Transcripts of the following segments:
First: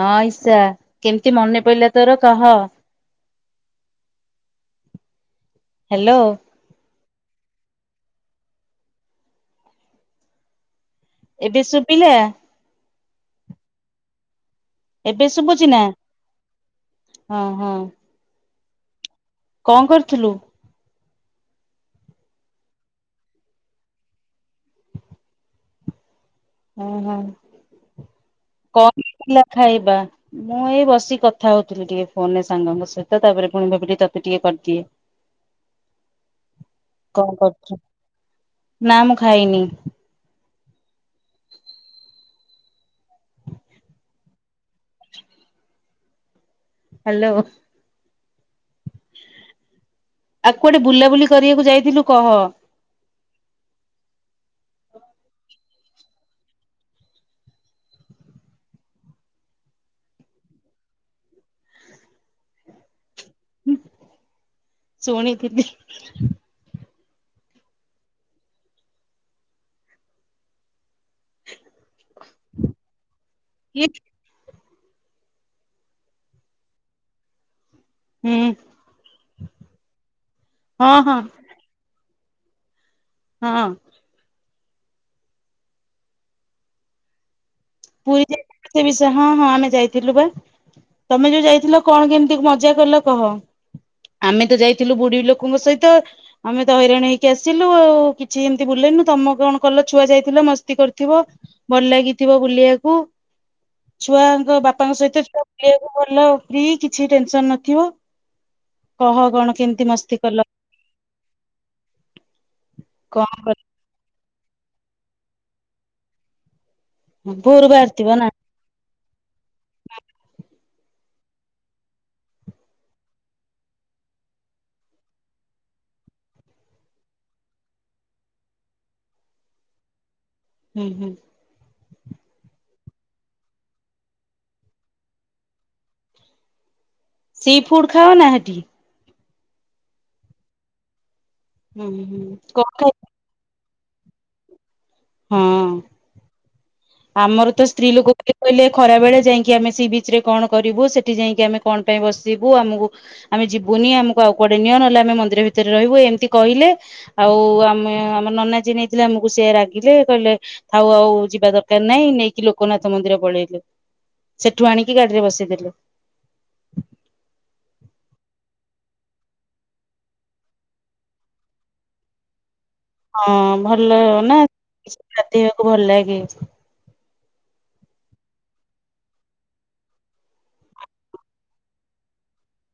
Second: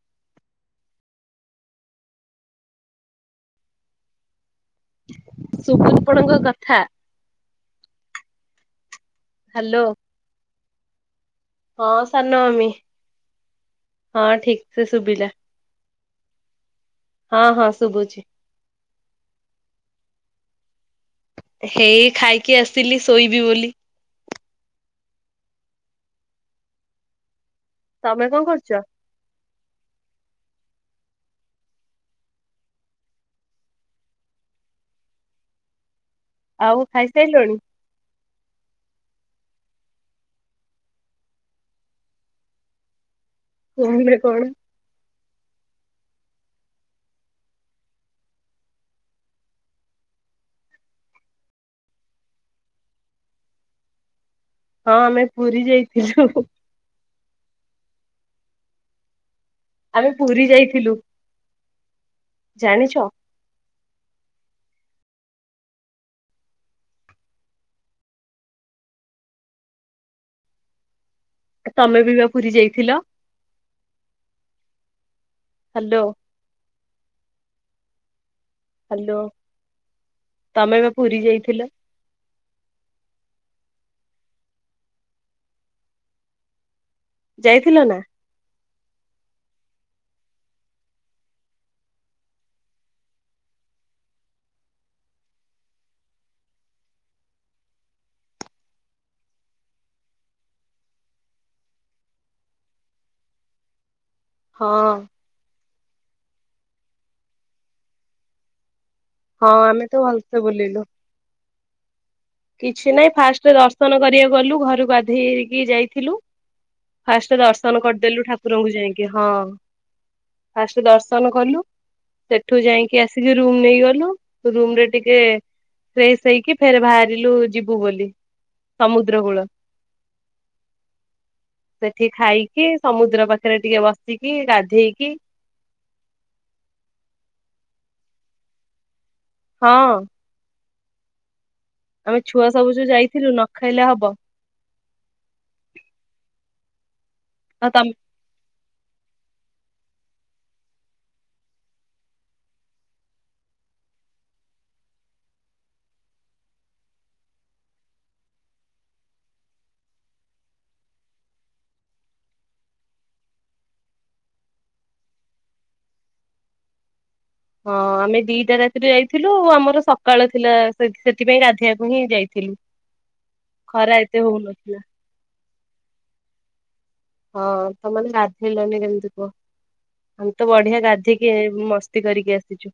ହଁ ଇଶା କେମତି ମନେ ପଇଲା ତୋର କହ। ହ୍ୟାଲୋ ସୁବୁଆଣଙ୍କ କଥା। ହ୍ୟାଲୋ। ଏବେ ଶୁବିଲା। ମମି ହଁ ଠିକ ସେ ଶୁବିଲା। ଚିନା। ହଁ ହଁ ଶୁବୁଚି। କଣ କରିଥିଲୁ। ହେଇ ଖାଇକି ଆସିଲି ଶୋଇବି ବୋଲି। ଓ ହୋ। ତମେ କଣ କରୁଚ। ଥିଲା ଖାଇବା। ମୁଁ ଏଇ ବସିକି କଥା ହୋଉଥିଲି ଟିକେ ଫୋନ ରେ ସାଙ୍ଗଙ୍କ ସହିତ ତାପରେ ପୁଣି ଭାବିଲି ତୋତେ ଟିକେ କରିଦିଏ। ଆଉ କଣ ଖାଇସାରିଲଣି କରୁଚୁ ନା ମୁଁ ଖାଇନି। କମରେ କଣ। ହ୍ୟାଲୋ। ଆଉ କୁଆଡେ ବୁଲାବୁଲି କରିବାକୁ ଯାଇଥିଲୁ କହ। ହଁ ଆମେ ପୁରୀ ଯାଇଥିଲୁ। ଆମେ ପୁରୀ ଯାଇଥିଲୁ ଜାଣିଚ। ଶୁଣିଥିଲି। ତମେ ବି ବା ପୁରୀ ଯାଇଥିଲ। କି ହ୍ୟାଲୋ। ହୁଁ ହ୍ୟାଲୋ ତମେ ବା ହଁ ହଁ ପୁରୀ ଯାଇଥିଲ। ହଁ। ଯାଇଥିଲ ନା ପୁରୀ ଯାଇଥିଲୁ ସେ ବିଷୟ ହଁ ହଁ ଆମେ ଯାଇଥିଲୁ ବା। ତମେ ଯୋଉ ଯାଇଥିଲ କଣ କେମିତି ମଜା କଲ କହ। ଆମେ ତ ଯାଇଥିଲୁ ବୁଢୀ ଲୋକଙ୍କ ସହିତ। ଆମେ ତ ହଇରାଣ ହେଇକି ଆସିଲୁ ଆଉ କିଛି ଏମିତି ବୁଲେଇନୁ ତମ କଣ କଲ ଛୁଆ ଯାଇଥିଲ ମସ୍ତି କରିଥିବ। ଭଲ ଲାଗିଥିବ ବୁଲିବାକୁ ଛୁଆଙ୍କ ହଁ ବାପାଙ୍କ ସହିତ ବୁଲିବାକୁବି ଭଲ ଫ୍ରି କିଛି ଟେନସନ ନଥିବ। କହ ହଁ କଣ ଆମେ କେମିତି ତ ମସ୍ତି ଭଲସେ କଲ। ବୁଲିଲୁ। କିଛି ନାହିଁ କଣ ଫାଷ୍ଟ ଦର୍ଶନ କରିବାକୁ ଗଲୁ ଘରକୁ ବାଧେଇକି ଯାଇଥିଲୁ। କଲ ଫାଷ୍ଟ ଭୋରୁ ଦର୍ଶନ ବାହାରିଥିବ କରିଦେଲୁ ନା ଠାକୁରଙ୍କୁ ଯାଇକି ହଁ ଫାଷ୍ଟ ଦର୍ଶନ କଲୁ ସେଠୁ ଯାଇକି ଆସିକି ରୁମ ନେଇଗଲୁ ରୁମରେ ଟିକେ ଫ୍ରେସ୍ ହେଇକି ଫେର ବାହାରିଲୁ ଯିବୁ ବୋଲି ସମୁଦ୍ର କୂଳ। ହୁଁ ହୁଁ। ସେଠି ଖାଇକି ସମୁଦ୍ର ପାଖରେ ଟିକେ ବସିକି ଗାଧେଇକି ସି ଫୁଡ୍ ଖାଅ ନା ସେଠି? ହଁ। ହୁଁ ଆମେ ହୁଁ ଛୁଆ ସବୁ କଣ ଯେ ଖାଇ ଯାଇଥିଲୁ ନ ଖାଇଲେ ହବ। ହଁ, ଆମର ତ ଆଉ ସ୍ତ୍ରୀ ତମେ ଲୋକ କେ କହିଲେ ଖରା ବେଳେ ଯାଇକି ଆମେ ସେ ବିଚ୍ ରେ କଣ କରିବୁ। ସେଠି ଯାଇକି ଆମେ କଣ ପାଇଁ ବସିବୁ। ଆମକୁ ଆମେ ଯିବୁନି, ଆମକୁ ଆଉ କୁଆଡେ ନିଅ, ନହେଲେ ଆମେ ମନ୍ଦିର ଭିତରେ ରହିବୁ ଏମିତି କିହିଲେ। ଆଉ ଆମେ ଆମ ନନା ଯିଏ ନେଇଥିଲେ ଆମକୁ ସେ ରାଗ ଗିଲେ, କହିଲେ ଥାଉ ଆଉ ଯିବା ଦରକାର ନାଇଁ, ନେଇକି ଲୋକନାଥ ମନ୍ଦିର ପଳେଇଲେ। ସେଠୁ ଆଣିକି ଗାଡି ରେ ବସେଇ ଦେଲେ। ହଁ ଆମେ ଦିଟା ରାତିରେ ଯାଇଥିଲୁ ଆମର ସକାଳ ଥିଲା ସେ ସେଥିପାଇଁ ଗାଧେଇଆକୁ ହିଁ ଯାଇଥିଲୁ। [inaudible] ହଁ ଖରା ଭଲ ଏତେ ନା ହଉନଥିଲା ସେଠି ଗାଧେଇବାକୁ ଭଲ ଲାଗେ। ହଁ ତୋମେ ମାନେ ଗାଧେଇଲନି କେମିତି କୁହ। ଆମେ ତ ବଢିଆ ଗାଧିକି ଏ ମସ୍ତି କରିକି ଆସିଛୁ।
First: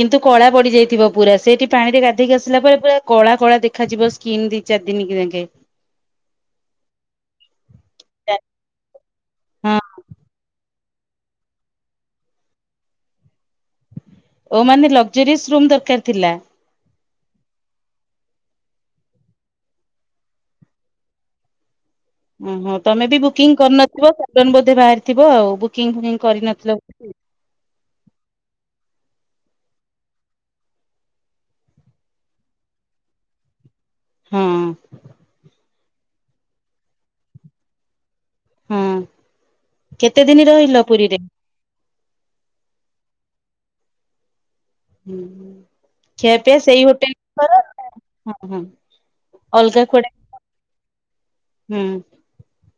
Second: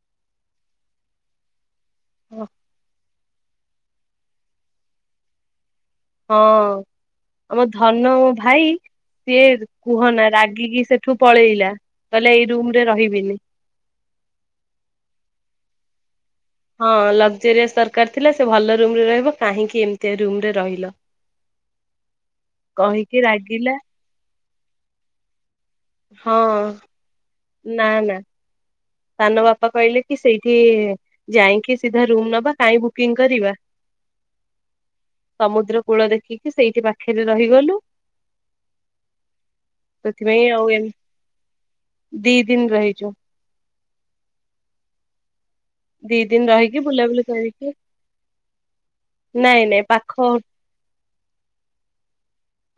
କିନ୍ତୁ କଳା ପଡି ଯାଇଥିବ ପୁରା, ସେଇଠି ପାଣି ରେ ଗାଧେଇକି ଆସିଲା ପରେ ପୁରା କଳା କଳା ଦେଖାଯିବ। କିନ୍ ଦି ଚାରି ଦିନ [inaudible] ଙ୍କେ ହଁ ଆମ ଧନ ମୋ ଭାଇ ସିଏ ହଁ କୁହନା ରାଗିକି ସେଠୁ ପଳେଇଲା। କହିଲା ଏଇ ରୁମ୍ ରେ ରହିବିନି। ଓ ମାନେ ଲଗଜରିସ୍ ରୁମ୍ ଦରକାର ଥିଲା। ହଁ ଲଗଜୋରିଆସ୍ ଦରକାର ଥିଲା, ସେ ଭଲ ରୁମ୍ ରେ ରହିବ, କାହିଁକି ଏମିତିଆ ରୁମ୍ ରେ ରହିଲ। ଓହୋ, ତୋମେ ବି କହିକି ବୁକିଂ ରାଗିଲା କରିନଥିବ, ସଡନ୍ ବୋଧେ ବାହାରିଥିବ ଆଉ, ବୁକିଂ ଫୁକିଂ ହଁ କରିନଥିଲ [inaudible] ନା, ନା। ସାନ ବାପା କହିଲେ କି ସେଇଠି ଯାଇକି ସିଧା ରୁମ୍ ନବା, କାଇଁ ବୁକିଂ କରିବା। ହଁ ସମୁଦ୍ର କୂଳ ଦେଖିକି ସେଇଠି ପାଖରେ ରହିଗଲୁ। ହଁ କେତେ ଦିନ ସେଥିପାଇଁ ଆଉ ରହିଲ ଏମ, ପୁରୀରେ? ଦି ଦିନ ରହିଛୁ। ଦି [inaudible] ଦିନ ଖିଆପିଆ ରହିକି ସେଇ ହୋଟେଲ୍ ବୁଲାବୁଲି କରନା କରିକି ହଁ, ହଁ ନାଇଁ ଅଲଗା ନାଇଁ କୁଆଡେ ପାଖ ହୋ ହୁଁ।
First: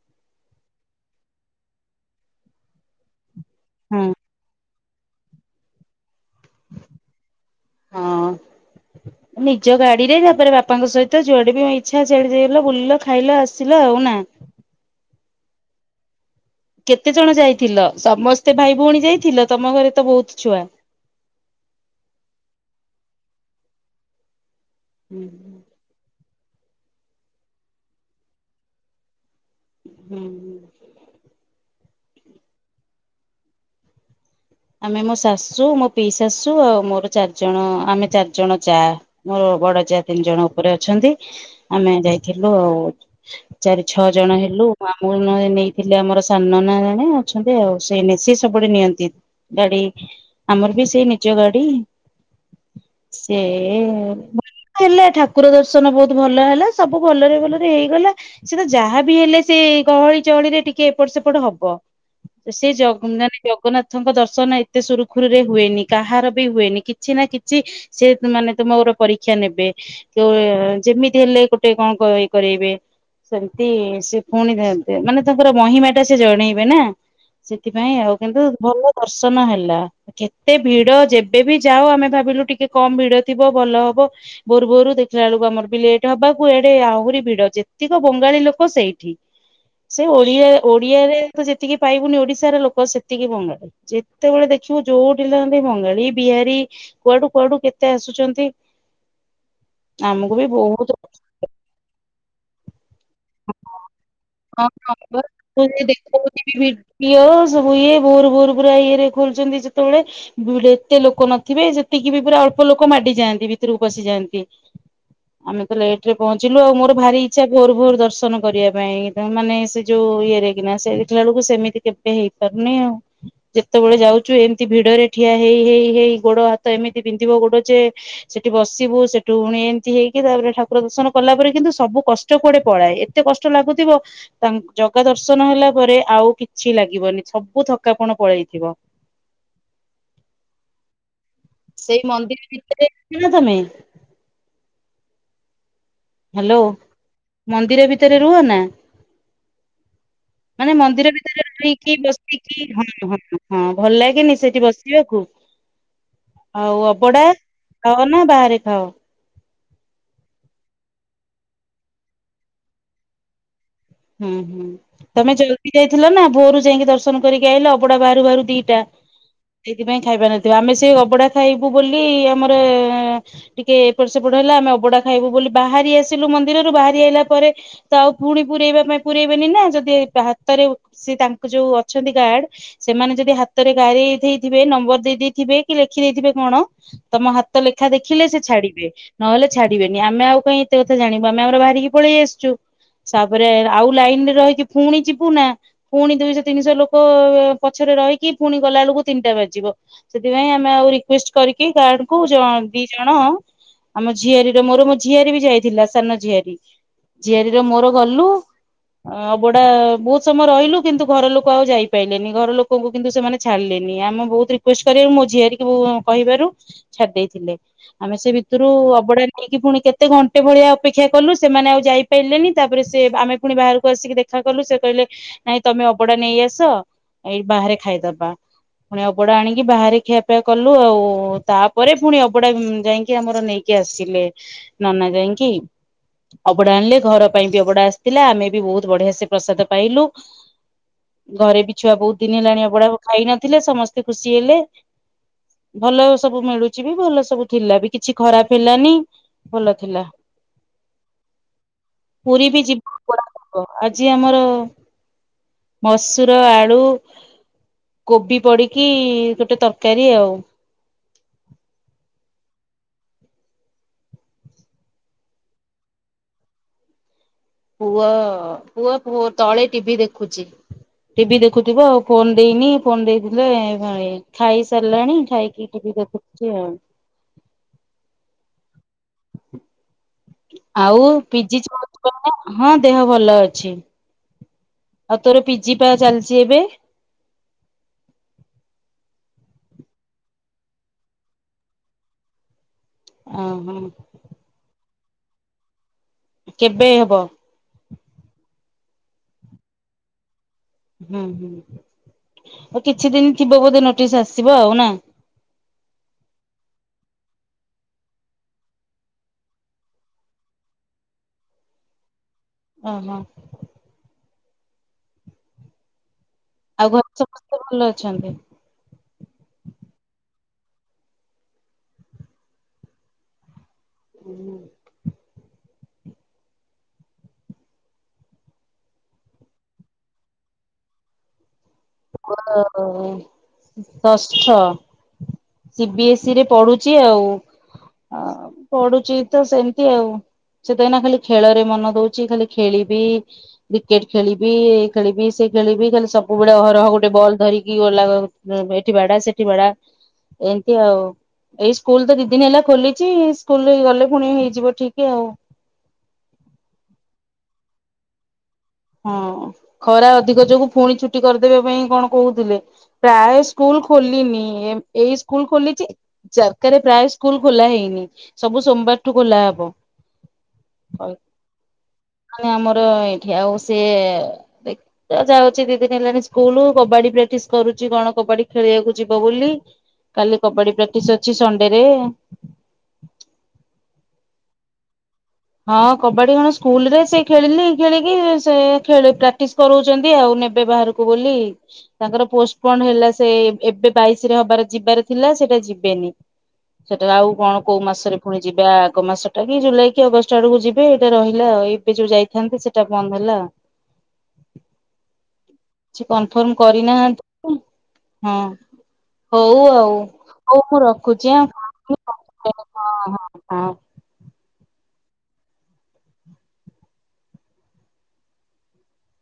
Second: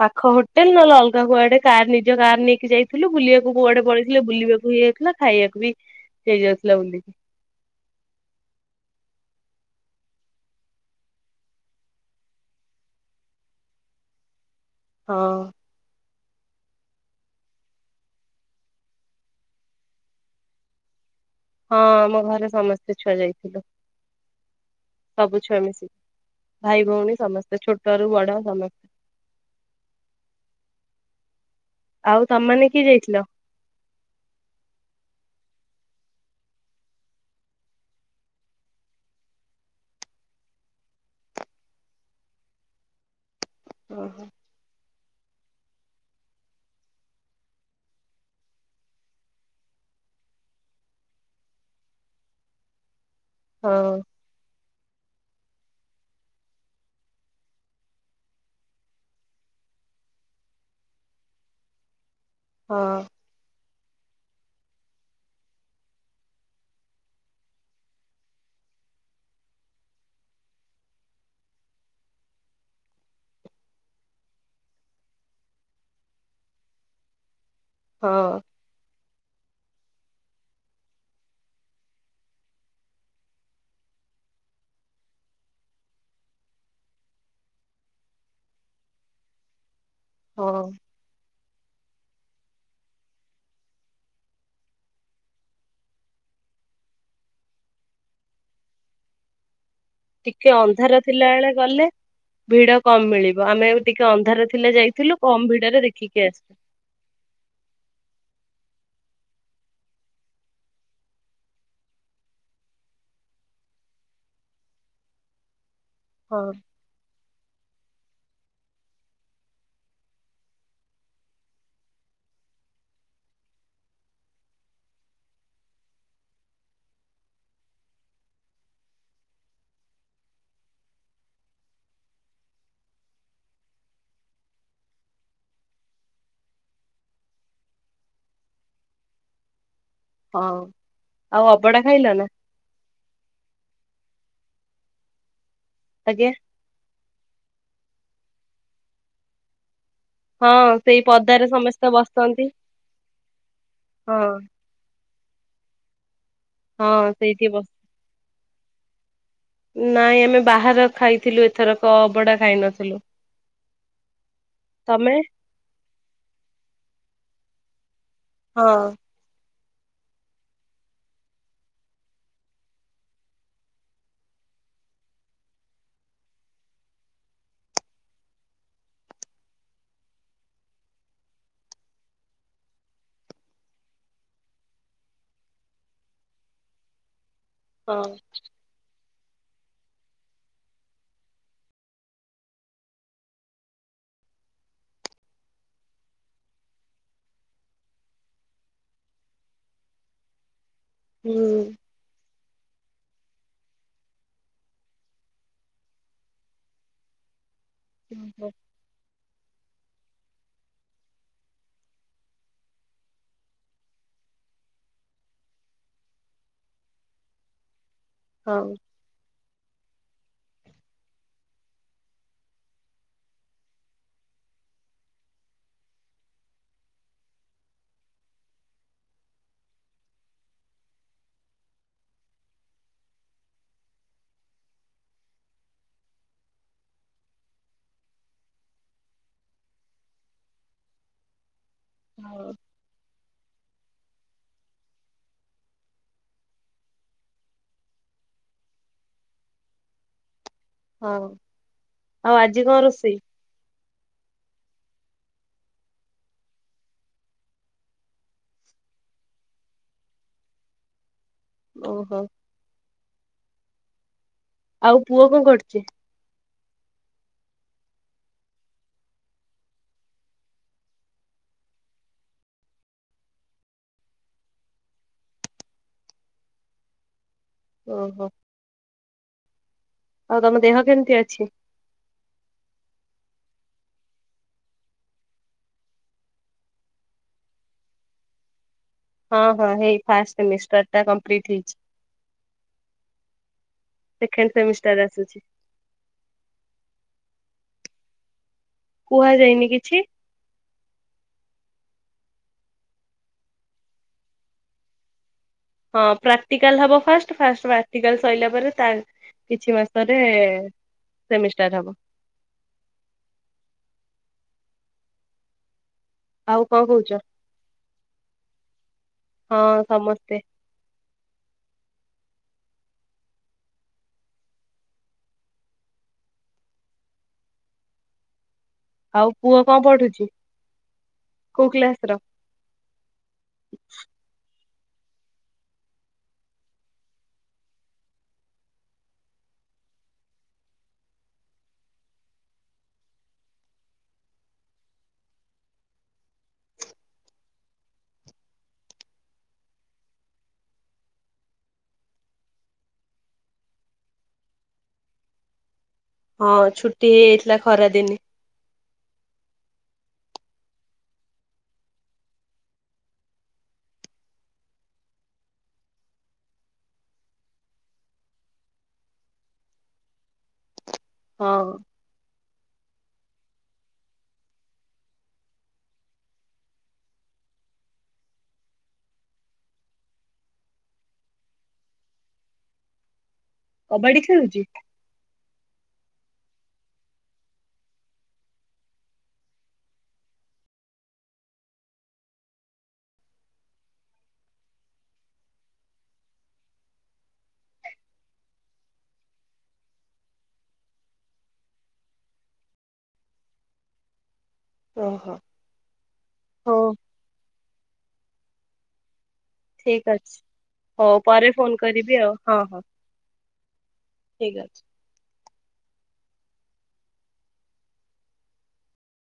ପାଖ ହୋଟେଲ୍ ନହଲେ ଅଲଗା କୁଆଡେ ନିଜ କାର୍ ନିଜ କାର୍ ନେଇକି ଯାଇ ଥିଲୁ, ବୁଲିବାକୁ କୁଆଡେ ହଁ ପଳେଇଥିଲେ ବୁଲିବାକୁ ହେଇଯାଇଥିଲା, ଖାଇବାକୁ ବି ହେଇଯାଉଥିଲା ବୁଲିକି। ହଁ। [inaudible] ନିଜ ଗାଡି ରେ ତାପରେ ବାପାଙ୍କ ସହିତ ଯୁଆଡେ ବି ଇଚ୍ଛା ସିଆଡେ ଯାଇଲ, ବୁଲିଲ, ଖାଇଲ, ଆସିଲ ଆଉ ନା? ହଁ। କେତେ ଜଣ ଯାଇଥିଲ? ସମସ୍ତେ ଭାଇ ଭଉଣୀ ଯାଇଥିଲ, ତୋମ ଘରେ ତ ବହୁତ ଛୁଆ? ହଁ ଆମ ଘରେ ସମସ୍ତେ ଛୁଆ ଯାଇଥିଲୁ। ହୁଁ ସବୁ ଛୁଆ ମିଶିକି। ଭାଇ ଭଉଣୀ ସମସ୍ତେ, ଛୋଟରୁ ବଡ ସମସ୍ତେ। ହୁଁ, ହୁଁ। ଆଉ ତୋମ ମାନେ କିଏ ଯାଇଥିଲ? ଆମେ ମୋ ଶାଶୁ, ମୋ ପିଇ ଶାଶୁ ଆଉ ମୋର ଚାରିଜଣ ଆମେ ଚାରିଜଣ ଯା। ମୋର ବଡ ଯା ତିନି ଜଣ ଉପରେ ଅଛନ୍ତି ଆମେ ଯାଇଥିଲୁ ଆଉ। ଚାରି ଛଅ ଓହୋ ଜଣ ହେଲୁ। ମୋ ଆମକୁ ନଏ ନେଇଥିଲେ ଆମର ସାନ ନନା ଜଣେ ଅଛନ୍ତି, ଆଉ ସେ ନେ ସିିଏ ସବୁବେଳେ ନିଅନ୍ତି। ଗାଡି ଆମର ବି ସେଇ ନିଜ ଗାଡି। ସେ ହଁ ବୁଲିଲୁ। ହେଲେ ଠାକୁର ଦର୍ଶନ ବହୁତ ଭଲ ହେଲା, ସବୁ ଭଲରେ ଭଲରେ ହେଇଗଲା। ସେଟା ଯାହା ବିି ହେଲେ ସେ ଗହଳି ଚହଳିରେ ଟିକେ ଏପଟ ସେପଟ ହବ। ସେ ହଁ ଜ- ମାନେ ଜଗନ୍ନାଥଙ୍କ ଦର୍ଶ ଶନ ଏତେ ସୁରୁଖୁରୁରେ ହୁଏନି, କାହାର ବି ହୁଏନି। କିଛି ନା କିଛି ସିଏ ତ ମାନେ ତୁମୋର ପରୀକ୍ଷା ନେବେ। ତୋ ଯେମିତି ହେଲେ ଗୋଟେ କଣ କଇ କରଇବେ। ସେମିତି ସେ ପୁଣି ମା ମାନେ ତାଙ୍କର ମହିମାଟା ସେ ଜଣେଇବେ ନା। ସେଥିପାଇଁ ଆଉ ହଁ କିନ୍ତୁ ଭଲ ଦର୍ଶନ ହେଲା। କେତେ ଭିଡ଼ ଯେବେବି ଯାଉ ଆମେ ଭାବିଲୁ ଟିକେ କମ୍ ଭିଡ଼ ଥିବ ଭଲ ହବ ଭୋର ଭୋରୁ ଦେଖିଲା ବେଳକୁ ଆମରବି ଲେଟ୍ ହବାକୁ ଏଡ଼େ ଆହୁରି ଭିଡ଼ ଯେତିକ ବଙ୍ଗାଳୀ ଲୋକ ସେଇଠି। [inaudible] ସେ ଓଡିଆ ହଁ ଓଡିଆରେତ ଯେତିକି ପାଇବୁନି ଓଡିଶାରେ ଲୋକ ସେତିକି ବଙ୍ଗାଳି। ଯେତେବେଳେ ଦେଖିବୁ ଯୋଉଠି ଥାଆନ୍ତେ ବଙ୍ଗାଳୀ ବିହାରୀ କୁଆଡ଼ୁ କୁଆଡ଼ୁ କେତେ ଆସୁଛନ୍ତି। ଆମକୁ ବି ଟିକେ ବହୁତ ଅନ୍ଧାର ଥିଲା ବଳେ ଗଲେ ଭିଡ଼ କମ୍ ମିଳିବ ଆମେବି ଟିକେ ଅନ୍ଧାର ଥିଲେ ଯାଇଥିଲୁ କମ ଭିଡରେ ଦେଖିକି ଆସି ଇଅ ସବୁ ଇଏ ଭୋର ଭୋର ପୁରା ଇଏରେ ଖୋଲଚନ୍ତି ଯେତେବେଳେ ବୁ ଏତେ ଲୋକ ନଥିବେ ସେତିକିବି ପୁରା ଅଳ୍ପ ଲୋକ ମାଡିଯାଆନ୍ତି ଭିତରକୁ ପସିଯାଆନ୍ତି। ଆମେତ ଲେଟେରେ ହଁ ପହଞ୍ଚିଲୁ ଆଉ ମୋର ଭାରି ଇଚ୍ଛା ଭୋର ଭୋର ଦର୍ଶ ଦର୍ଶନ କରିବା ପାଇଁ ମାନେ ସେ ଯୋଉ ଇଏରେକିନା ସେଦେଖିଲା ବେଳକୁ ସେମିତି କେବେ ହେଇପାରୁନି ଆଉ। ଯେତେବେଳେ ଯାଉଛୁ ଏମତି ଭିଡ଼ରେ ଠିଆ ହେଇ ହେଇ ହେଇ ଗୋଡ଼ ହାତ ଏମିତି ପନ୍ଧିବ ଗୋଡ଼ ଯେ ସେଠି ବସିବୁ ସେଠୁ ପୁଣି ଏମିତି ହେଇକି ତାପରେ ଠାକୁର ଦର୍ଶନ କଲା ପରେ କିନ୍ତୁ ସବୁ କଷ୍ଟ କୁଆଡ଼େ ପଳାଏ ଏତେ ଏତେ କଷ୍ଟ ଲାଗୁଥିବ ତା ଜଗା ଦର୍ଶନ ହେଲା ପରେ ଆଉ କିଛି ଲାଗିବନି ସବୁ ଥକାପଣ ପଳେଇଥିବ। ହଁ ଆଉ ଅବଢ଼ା ଖାଇଲନା? [unintelligible] ଖାଅ ତମେ ଆଜ୍ଞା। ହାଲୋ ମନ୍ଦିର ଭିତରେ ରୁହନା? [inaudible] ମାନେ ସେଇ ମନ୍ଦିର ଭିତରେ ପଦାରେ ସମସ୍ତେ ରହିକି ବସନ୍ତି ବସିକି ହଁ ହଁ ହଁ ଭଲ ଲାଗେନି ହଁ ସେଠି ବସିବାକୁ? [inaudible] ଆଉ ହଁ ଅବଢ଼ା ସେଇଠି ବସ ଖାଅନା ବାହାରେ ଖାଅ? ନାଇଁ ଆମେ ବାହାର ଖାଇଥିଲୁ ଏଥରକ ଅଭଡ଼ା ଖାଇନଥିଲୁ। ହୁଁ ହୁଁ ତମେ ଜଲଦି ଯାଇଥିଲନା ଭୋର ଭୋରୁ ଯାଇକି ଦର୍ଶନ କରିକି ଆଇିଲ ଅଭଢ଼ା ବାହାରୁ ବାହାରୁ ହଁ ଦିଟା ସେଇଥିପାଇଁ ଖାଇ ପାରିନଥିବ ଆମେ ସେ ଅଭଢ଼ା ଖାଇବୁ ବୋଲି ଆମର ଟିକେ ଏପଟ ସେପଟ ହେଲା ଆମେ ଅବଢ଼ା ଖାଇବୁ ବୋଲି ବାହାରି ଆସିଲୁ ମନ୍ଦିରରୁ ବାହାରି ଆସିଲା ପରେ ତ ଆଉ ପୁଣି ପୁରଇବା ପାଇଁ ପୁରଇବେନିନା ଯଦି ହାତରେ ସେତାଙ୍କ ଯୋଉ ଅଛନ୍ତି ଗାର୍ଡ ସେମାନେ ଯଦି ହାତରେ ଗାରେଇ ଦେଇଥିବେ ନମ୍ବର ଦେଇ ଦେଇଥିବେ କିଲେଖି ଦେଇଥିବେ କଣ ତମ ହାତ ଲେଖା ହଁ ଦେଖିଲେ ସେ ଛାଡିବେ। ନହେଲେ ଛାଡ଼ିବେନି ଆମେ ଆଉ କାଇଁ ଏତ କଥା ଜାଣିବୁ ଆମ ଆମର ବାହାରିକି ପଳେଇ ଆସିଚୁ। ତାପରେ ଆଉ ଲାଇନିରେ ରହିକି ପୁଣି ଯିବୁନା? ପୁଣି ଦୁଇଶହ ତିନିଶହ ଲୋକ ପଛରେ ରହିକି ପୁଣି ଗଲାବେଳକୁ ତିନିଟା ବାଜିବ। ସେଥିପାଇଁ ଆମେ ଆଉ ରିକୁଏଷ୍ଟ କରିକି ହୁଁ। ଗାର୍ଡକୁ ଜ ଦିଜଣ ଆମ ଝିଆରୀର ମୋର ମୋ ଝିଆରୀବି ଯାଇଥିଲା ସାନ ଝିଆରୀ। ଝିଆରୀର ମୋର ଗଲୁ। ଓହୋ ଅବଢ଼ା ବହୁତ୍ ସମୟ ରହିଲୁ କିନ୍ତୁ ଘର ଲୋକ ଆଉ ଯାଇପାରିଲେନି ଘର ଲୋକଙ୍କୁ କିନ୍ତୁ ସେମାନେ ଛାଡ଼ିଲେନି ଆମେ ବହୁତ୍ ରିକୁଏଷ୍ଟ କରିବାରୁ ମୋ ଝିଆରିକୁ କହିବାରୁ ଛାଡି ଦେଇଥିଲେ। ଆମେସେ ଭିତରୁ ହଉ ଅବଢ଼ା ନେଇକି ପୁଣି କେତେ ଘଣ୍ଟେ ଭଳିଆ ଅପେକ୍ଷା କଲୁ ସେମାନେ ଆଉ ଯାଇ ପାରିଲେନି ତାପରେ ସେ ଆମେ ପୁଣି ବାହାରକୁ ଆସିକି ଦେଖା କଲୁ ସେ କହିଲେ ନାଇଁ ତମେ ଅବଢ଼ା ନେଇ ଆସ ଏଇ ବାହାରେ ଖାଇଦବା। ପୁଣି ଅବଢ଼ା ଆଣିକି ବାହାରେ ଖିଆପିଆ କଲୁ ଆଉ ତାପରେ ପୁଣି ଅବଢ଼ା ଯାଇକି ଆମର ନେଇ କି ଆସିଲେ ନନା ଯାଇକି ଅବଢ଼ା ଆଣିଲେ ଘର ପାଇଁବି ଅବଢ଼ା ଆସିଥିଲା ଆମେବି ବହୁତ୍ ବଢ଼ିଆସେ ପ୍ରସାଦ ପାଇଲୁ। ଘରେବି ଛୁଆ ବହୁତ୍ ଦିନ ହଉ ହେଲାଣି ଅବଢ଼ା ଖାଇ ନଥିଲେ ସମସ୍ତେ ଖୁସି ହେଲେ। ଭଲ ସବୁ ମିଳୁଚି ବି ଭଲ ସବୁ ଥିଲା ବି କିଛି ଖରାପ ହେଲାନି ଭଲ ଥିଲା। ହଁ। ପୁରି ବି ଯି [inaudible] ଆଜି ଆମର ମସୁର, ଆଳୁ କୋବି ପଡିକି ଗୋଟେ ତରକାରୀ ଆଉ। ଓହୋ। ଆଉ ପୁଅ କଣ କରୁଚି? ପୁଅ ପୁଅ ତଳେ ଟିଭିି ଦେଖୁଚି। ଟିଭି ଦେଖୁଥିବ ଆଉ ଫୋନ୍ ଦେଇନି ଫୋନ୍ ଦେଇଥିଲେ ଖାଇ ଖାଇ ସାରିଲାଣି ଖାଇକି ଟିଭି ଦେଖୁ ଚି ଆଉ। ଓହୋ। ଆଉ ତମ ଦେହ ଆଉ କେମିତି ଅଛି? ପିଜିଜ୍ କ ଣ ହଁ ଦେହ ଭଲ ଅଛି ଆଉ ତୋର ପିଜି ପା ଚାଲିଚି ଏବେ? ହଁ ହଁ ହେଇ ଫାଷ୍ଟ ସେମିଷ୍ଟର ଟା କମ୍ପ୍ଲିଟ୍ ହେଇଚି। ଓ ହଁ। ସେକେଣ୍ଡ ସେମିଷ୍ଟାର ଆସୁଚି। କେବେ ହେବ? କୁହାଯାଇନି କିଛି। ହୁଁ ହୁଁ ଆଉ କିଛି ଦିନ ଥିବ ବୋଧେ ନୋଟିସ ଆସିବ ଆଉ ନା। ହଁ ପ୍ରାକ୍ଟିକାଲ ହବ ଫାଷ୍ଟ ଫାଷ୍ଟ ପ୍ରାକ୍ଟିକାଲ ସ‌ଇଲା ପରେ ତା କିଛି ମାସରେ ସେମିଷ୍ଟାର ହବ। ଓ ହୋ। କଣ ଆଉ କହୁଛ? ଘରେ ସମସ୍ତେ ଭଲ ଅଛନ୍ତି? ହଁ ସମସ୍ତେ‌। ହୁଁ। ଆଉ ପୁଅ କଣ ପଢୁଚି କୋଉ କ୍ଲାସ? ର? [unintelligible] ହଁ ସିବିଏସ୍ଇ ରେ ପଢୁଚି ଆଉ। ହଁ ପଢୁଚି ତ ସେମିତି ଆଉ। ସେ ତ ଏଇଁନା ଖାଲି ଖେଳ ରେ ମନ ଦୋଉଚି ଖାଲି ଖେଳିବି। କ୍ରିକେଟ ଖେଳିବି ଇଏ ଖେଳିବି ସେ ଖେଳିବି ଖାଲି ସବୁବେଳେ ଅହ ରହ ଗୋଟେ ବଲ ଧରିକି ଗଲା ଏଠି ବାଡା ସେଠି ବାଡା ଏମିତି ଆଉ। ଏଇ ସ୍କୁଲ ତ ଦି ଦିନ ହେଲା ଖୋଲିଚି ସ୍କୁଲ ଗଲେ ଫୁଣି ହେଇଯିବ ଠିକ ଆଉ। ହଁ ଛୁଟି ହେଇଯାଇଥିଲା ଖରା ଦିନେ। ହଁ ଖରା ଅଧିକ ଯୋଗୁ ଫୁଣି ଛୁଟି କରିଦେବେ ପାଇଁ କଣ କୋହୁଥିଲେ। ପ୍ରାୟ ସ୍କୁଲ ଖୋଲିିନି ଏ ଏଇ ସ୍କୁଲ ଖୋଲିଚି। ଯାରକାରେ ପ୍ରାୟ ସ୍କୁଲ ଖୋଲା ହେଇନି ସବୁ ସୋମବାରଠୁ ଖୋଲା ହବ। ହଉ। ହୋଉ। ମାନେ ଆମର ଏଇଠି ଆଉ ସିଏ ଦେ ଯାଉଚି ଦିଇ ଦିନି ହେଲାଣି ସ୍କୁଲ କବାଡି ପ୍ରାଟିସ୍ କରୁଚି କଣ କବାଡି ଖେଳିବାକୁ ଯିବ ବୋଲି। କାଲି କବାଡି ପ୍ରାଟିସ୍ ଅଛି ସଣ୍ଡେରେ। କବାଡି ଖେଳୁଚି? ହଁ କବାଡି କଣ ସ୍କୁଲରେ ସେ ଖେଳିଲି ଖେଳିକି ସେ ଖେଳି ପ୍ରାଟିସ୍ କରୋଉଚନ୍ତି ଆଉ ନେବେ ବାହାର କୁ ବୋଲି ତାଙ୍କର ପୋଷ୍ଟପଣ୍ଡ ହେଲା ସେ ଏବେ ବାଇଶିରେ ହବାର ଯିବାର ଥିଲା ସେଟା ଯିବେନି। ସେଟାର ଆଉ କଣ କୋଉ ମାସରେ ଫୁଣି ଯିବା ଆଗ ମାସଟା କି ଜୁଲାଇ କି ଅଗଷ୍ଟ ଆଡକୁ ଯିବେ ଏଇଟା ରହିଲାଉ ଏବେ ଯୋଉ ଯାଇଥାନ୍ତେ ସେଟା ବନ୍ଦ ହେଲା। ଓହୋ। କି କନଫର୍ମ ହଉ କରିନାହାନ୍ତି [inaudible] ହଁ। ହଉ ଆଉ ଠିକ ଅଛି ହଉ ମୁଁ ହଉ ରଖୁଛି ପରେ ଫୋନ କରିବି ଆ। ଠିକ ଅଛି।